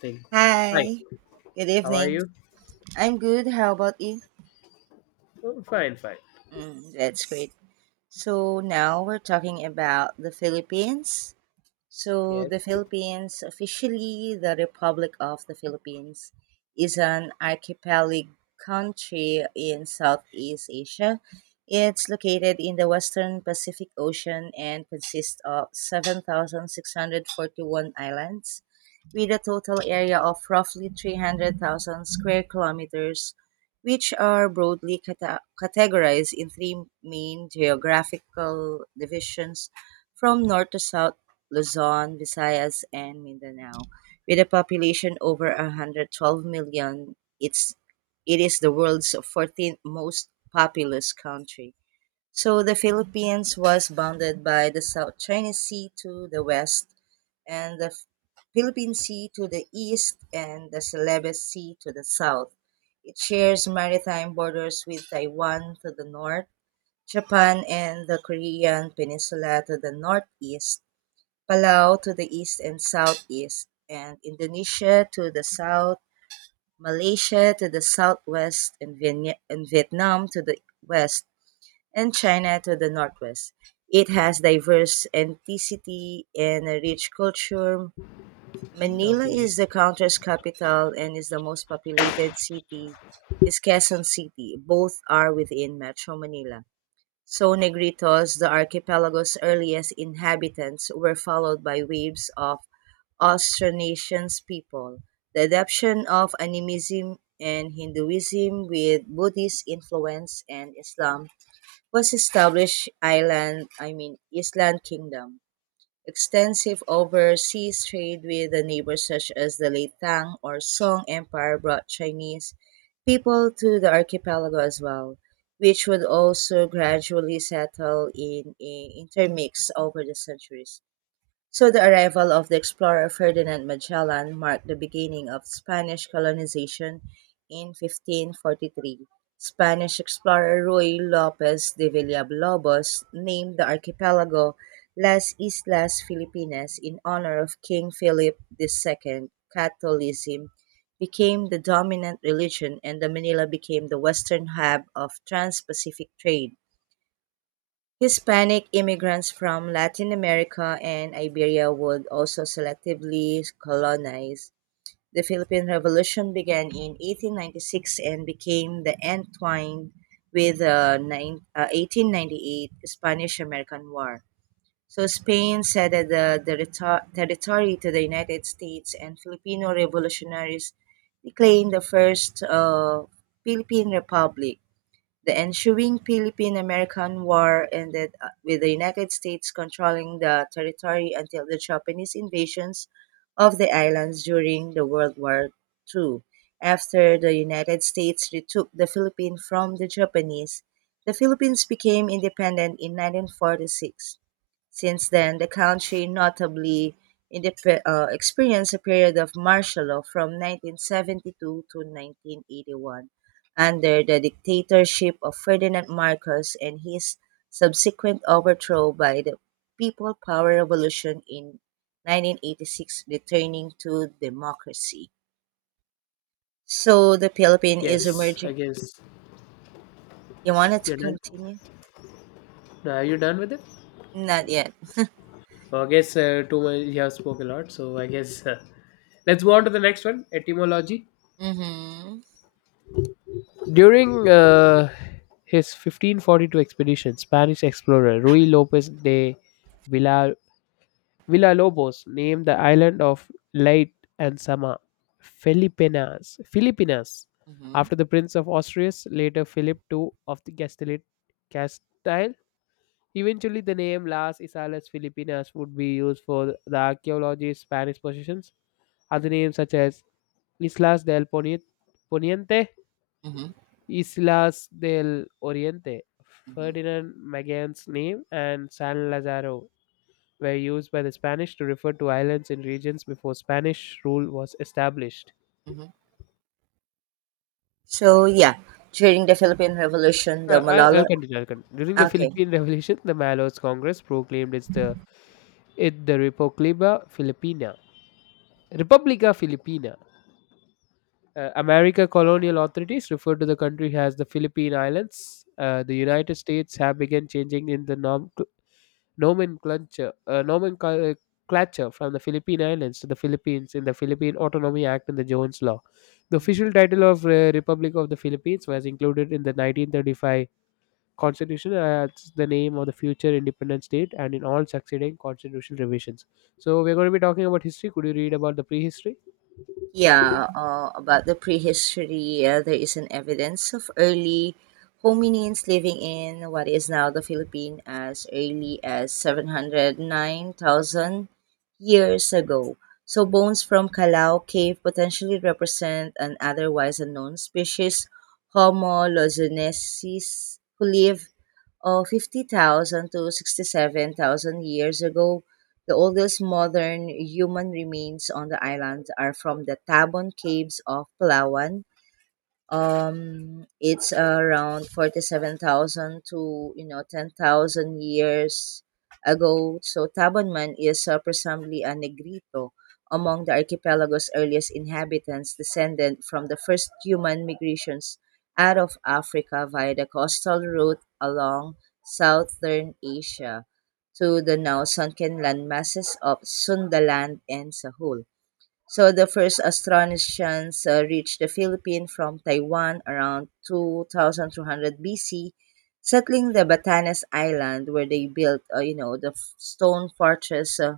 Thing. Hi, Hi, good how are evening. you? I'm good. How about you? Oh, fine, fine. Mm, that's great. So now we're talking about the Philippines. So Yes. the Philippines, officially the Republic of the Philippines, is an archipelago country in Southeast Asia. It's located in the western Pacific Ocean and consists of 7,641 islands with a total area of roughly 300,000 square kilometers, which are broadly categorized in three main geographical divisions from north to south: Luzon, Visayas, and Mindanao. With a population over 112 million, it's it is the world's 14th most populous country. So the Philippines was bounded by the South China Sea to the west, and the Philippine Sea to the east, and the Celebes Sea to the south. It shares maritime borders with Taiwan to the north, Japan and the Korean Peninsula to the northeast, Palau to the east and southeast, and Indonesia to the south, Malaysia to the southwest, and Vietnam to the west, and China to the northwest. It has diverse ethnicity and a rich culture. Okay. Manila is the country's capital and is the most populated city. Is Quezon City. Both are within Metro Manila. So Negritos, the archipelago's earliest inhabitants, were followed by waves of Austronesians people. The adoption of animism and Hinduism with Buddhist influence and Islam was established island, I mean, Island Kingdom. Extensive overseas trade with the neighbors such as the late Tang or Song Empire brought Chinese people to the archipelago as well, which would also gradually settle in, intermix over the centuries. So the arrival of the explorer Ferdinand Magellan marked the beginning of Spanish colonization in 1543. Spanish explorer Ruy Lopez de Villalobos named the archipelago Las Islas Filipinas in honor of King Philip II. Catholicism became the dominant religion and the Manila became the western hub of trans-Pacific trade. Hispanic immigrants from Latin America and Iberia would also selectively colonize. The Philippine Revolution began in 1896 and became the entwined with the 1898 Spanish-American War. So Spain ceded the territory to the United States, and Filipino revolutionaries declared the first Philippine Republic. The ensuing Philippine American War ended with the United States controlling the territory until the Japanese invasions of the islands during the World War II. After the United States retook the Philippines from the Japanese, the Philippines became independent in 1946. Since then, the country notably experienced a period of martial law from 1972 to 1981 under the dictatorship of Ferdinand Marcos and his subsequent overthrow by the People Power Revolution in 1986, returning to democracy. So the Philippines is Yes, I emerging. guess You wanted to you're done. continue? Now, are you done with it? Not yet. Well, I guess too much. You have spoke a lot, so I guess let's go on to the next one. Etymology. Mm-hmm. During his 1542 expedition, Spanish explorer Ruy Lopez de Villa Villalobos named the island of Leyte and Sama Filipinas Mm-hmm. after the Prince of Asturias, later Philip II of the Castile. Eventually, the name Las Islas Filipinas would be used for the archaeology's Spanish possessions. Other names such as Islas del Poniente, Mm-hmm. Islas del Oriente, Mm-hmm. Ferdinand Magellan's name, and San Lazaro were used by the Spanish to refer to islands in regions before Spanish rule was established. So yeah, during the Philippine Revolution, the Malala. I'll continue. During the Okay. Philippine Revolution, the Mallos Congress proclaimed its the it the Republica Filipina. Republica Filipina. America colonial authorities referred to the country as the Philippine Islands. The United States have begun changing in the nomenclature, from the Philippine Islands to the Philippines in the Philippine Autonomy Act and the Jones Law. The Mm-hmm. official title of Republic of the Philippines was included in the 1935 constitution as the name of the future independent state and in all succeeding constitutional revisions. So we're going to be talking about history. Could you read about the prehistory? Yeah, about the prehistory, there is an evidence of early hominins living in what is now the Philippines as early as 709,000 years ago. So, bones from Calao Cave potentially represent an otherwise unknown species, Homo lozunensis, who lived of 50,000 to 67,000 years ago. The oldest modern human remains on the island are from the Tabon Caves of Palawan. It's around 47,000 to 10,000 years ago. So Tabanman is presumably a Negrito among the archipelago's earliest inhabitants, descended from the first human migrations out of Africa via the coastal route along southern Asia to the now sunken landmasses of Sundaland and Sahul. So the first Austronesians reached the Philippines from Taiwan around 2200 BC, settling the Batanes Island, where they built stone fortress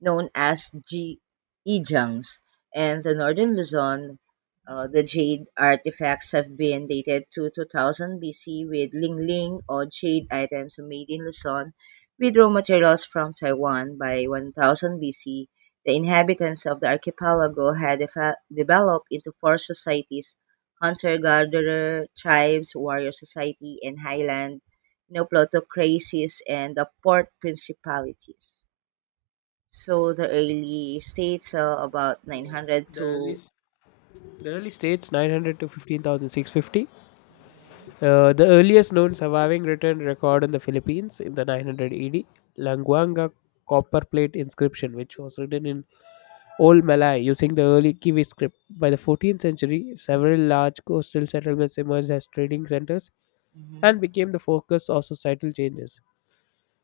known as ejangs, and the northern Luzon. The jade artifacts have been dated to 2000 BC, with Ling Ling or jade items made in Luzon with raw materials from Taiwan by 1000 BC. The inhabitants of the archipelago had developed into four societies: hunter-gatherer tribes, warrior society, and highland, plutocracies, and the port principalities. So the early states are about Yeah. 900 the early to. s- the early states 900 to 15,650. Mhm. The earliest known surviving written record in the Philippines in the 900 AD, Languanga copper plate inscription, which was written in Old Malay using the early Kiwi script. By the 14th century, several large coastal settlements emerged as trading centers Mhm. and became the focus of societal changes.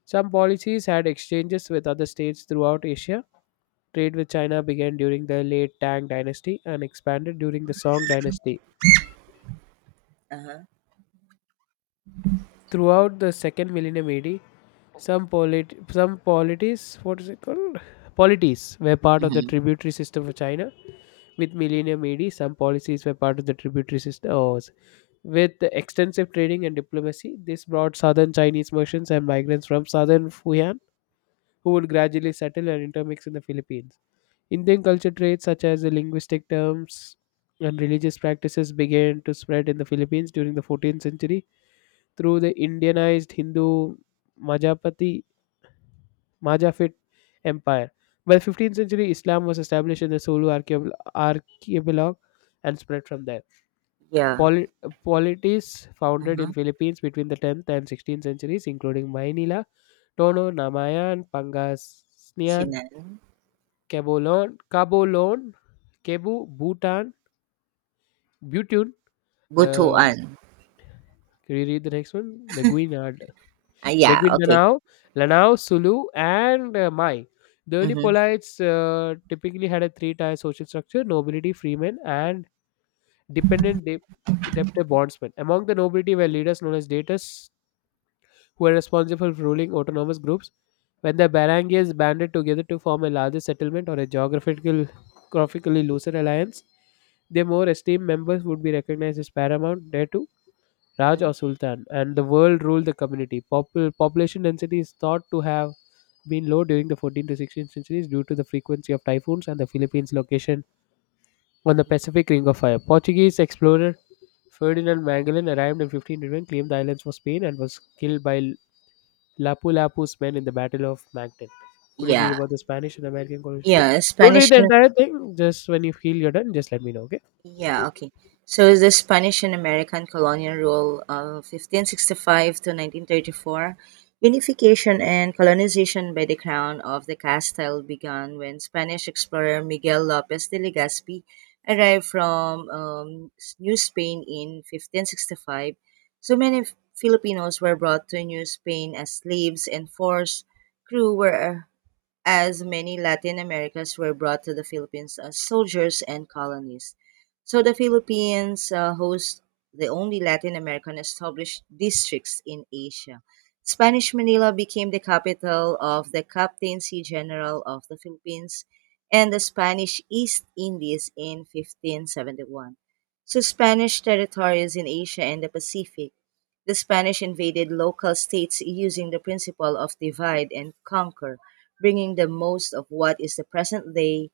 Some policies had exchanges with other states throughout Asia. Trade with China began during the late Tang dynasty and expanded during the Song dynasty. Uh-huh. Throughout the second millennium AD, some polities, what is it called? Polities were part of the Mhm. tributary system of China. With millennium AD, some policies were part of the tributary system. Oh, with the extensive trading and diplomacy, this brought southern Chinese merchants and migrants from southern Fujian who would gradually settle and intermix in the Philippines. Indian culture traits such as the linguistic terms and religious practices began to spread in the Philippines during the 14th century through the Indianized Hindu Majapati Majapahit Empire. By 15th century, Islam was established in the Sulu archipelago and spread from there. Yeah. Poli- polities founded in Uh-huh. Philippines between the 10th and 16th centuries, including Maynila, Tono, Namayan, Pangasinan, Sinan. Cabolon, Cebu, Butun. Um, Butuan. can you read the next one? Meguinad Ah, yeah, between okay. Lanao, Sulu, and Mai. The early Mm-hmm. polites typically had a three tier social structure nobility, freemen, and dependent debtor bondsmen. Among the nobility were leaders known as datas who were responsible for ruling autonomous groups. When the barangays banded together to form a larger settlement or a geographically looser alliance, their more esteemed members would be recognized as paramount. There Raj Mhm. or Sultan, and the world ruled the community. Population density is thought to have been low during the 14th to 16th centuries due to the frequency of typhoons and the Philippines' location on the Mhm. Pacific Ring of Fire. Portuguese explorer Ferdinand Magellan arrived in 1511, claimed the islands for Spain, and was killed by Lapu Lapu's men in the Battle of Mactan. Could you read Yeah. about the Spanish and American colonies? Yeah, Don't read Spanish the and. entire thing. Just when you feel you're done, just let me know, okay? Yeah, okay. So the Spanish and American colonial rule of 1565 to 1934. Unification and colonization by the crown of the Castile began when Spanish explorer Miguel Lopez de Legazpi arrived from New Spain in 1565. So many Filipinos were brought to New Spain as slaves and forced crew, were as many Latin Americans were brought to the Philippines as soldiers and colonies. So the Philippines hosts the only Latin American established districts in Asia. Spanish Manila became the capital of the Captaincy General of the Philippines and the Spanish East Indies in 1571. So Spanish territories in Asia and the Pacific, the Spanish invaded local states using the principle of divide and conquer, bringing the most of what is the present day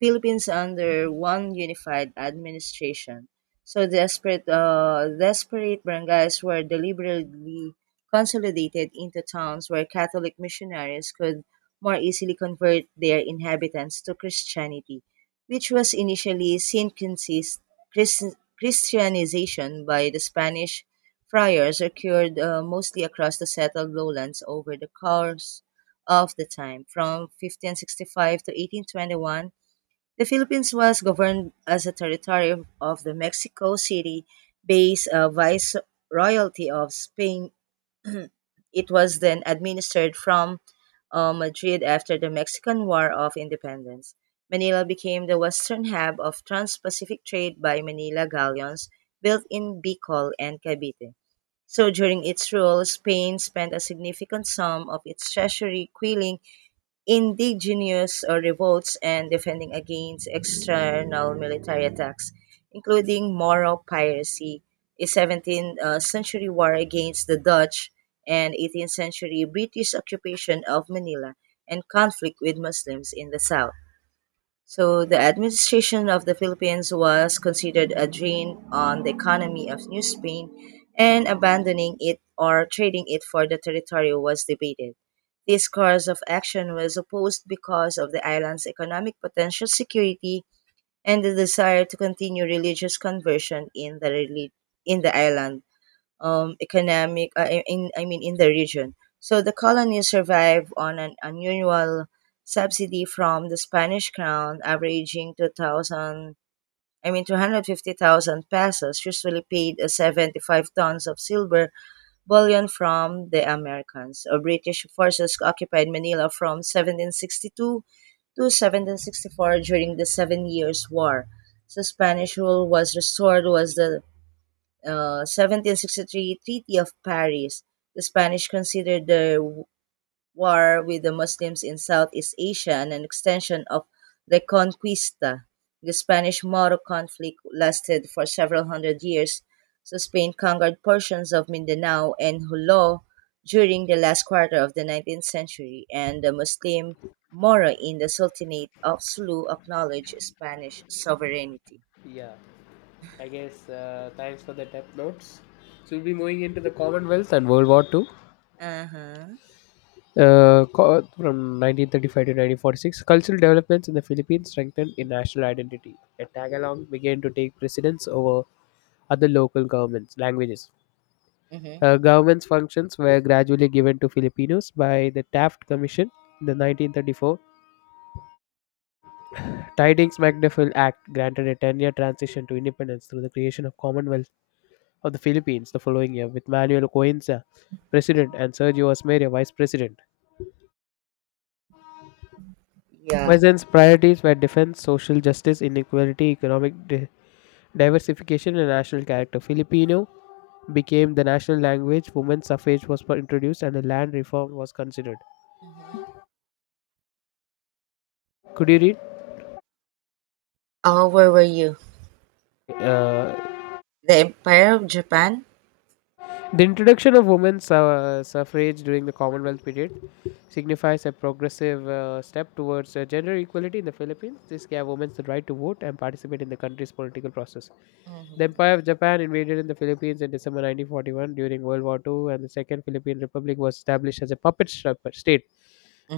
Philippines under one unified administration. So desperate barangays were deliberately consolidated into towns where Catholic missionaries could more easily convert their inhabitants to Christianity, which was initially seen Christianization by the Spanish friars occurred mostly across the settled lowlands over the course of the time. From 1565 to 1821, the Philippines was governed as a territory of the Mexico City based Viceroyalty of Spain. It was then administered from Madrid after the Mexican War of Independence. Manila became the western hub of trans Pacific trade by Manila galleons built in Bicol and Cavite. So during its rule, Spain spent a significant sum of its treasury quelling indigenous revolts and defending against external military attacks, including Moro piracy, a 17th century war against the Dutch, and 18th century British occupation of Manila, and conflict with Muslims in the south. So the administration of the Philippines was considered a drain on the economy of New Spain, and abandoning it or trading it for the territory was debated. This course of action was opposed because of the island's economic potential, security, and the desire to continue religious conversion in the island, economic, in, I mean, in the region. So the colony survived on an unusual subsidy from the Spanish crown, averaging 2,000, I mean, 250,000 pesos, usually paid 75 tons of silver bullion from the Americans. British forces occupied Manila from 1762 to 1764 during the Seven Years' War. So Spanish rule was restored was the 1763 Treaty of Paris. The Spanish considered their war with the Muslims in Southeast Asia and an extension of Reconquista. The Spanish Moro conflict lasted for several hundred years, so Spain conquered portions of Mindanao and Jolo during the last quarter of the 19th century, and the Muslim Moro in the Sultanate of Sulu acknowledged Spanish sovereignty. Yeah. I guess thanks for the death notes. So we'll be moving into the Commonwealth and World War II. Uh huh. From 1935 to 1946, cultural developments in the Philippines strengthened in national identity. A tagalong began to take precedence over other local governments' languages. Mm-hmm. Government's functions were gradually given to Filipinos by the Taft Commission in the 1934. Tidings MacDiffel Act granted a 10-year transition to independence through the creation of Commonwealth of the Philippines the following year, with Manuel Coenza president and Sergio Osmeña vice president. Yeah. Weissen's priorities were defense, social justice, inequality, economic diversification, and national character. Filipino became the national language, women's suffrage was introduced, and a land reform was considered. Mhm. Could you read? Oh, where were you? Uh, The Empire of Japan? The introduction of women's suffrage during the Commonwealth period signifies a progressive step towards gender equality in the Philippines. This gave women the right to vote and participate in the country's political process. The Mm-hmm. Empire of Japan invaded in the Philippines in December 1941 during World War II, and the Second Philippine Republic was established as a puppet state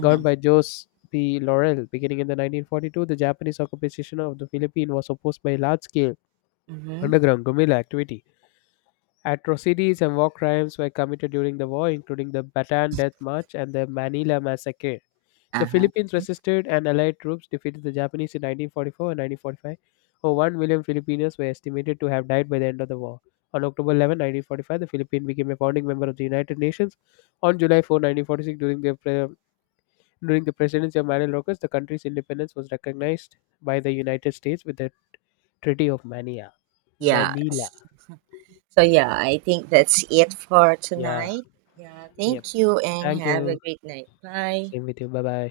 governed by Jose P. Laurel. Beginning in the 1942, the Japanese occupation of the Philippines was opposed by large-scale Mm-hmm. underground guerrilla activity. Atrocities and war crimes were committed during the war, including the Bataan Death March and the Manila Massacre. The Uh-huh. Philippines resisted, and Allied troops defeated the Japanese in 1944 and 1945. Over 1 million Filipinos were estimated to have died by the end of the war. On October 11, 1945, the Philippines became a founding member of the United Nations. On July 4, 1946, during the presidency of Manuel Rocas, the country's independence was recognized by the United States with the Treaty of Mania. Manila. Yes. So yeah, I think that's it for Yeah. tonight. Yeah, Yep. thank you, and Thank have a you. great night. Bye. Same with you. Bye bye.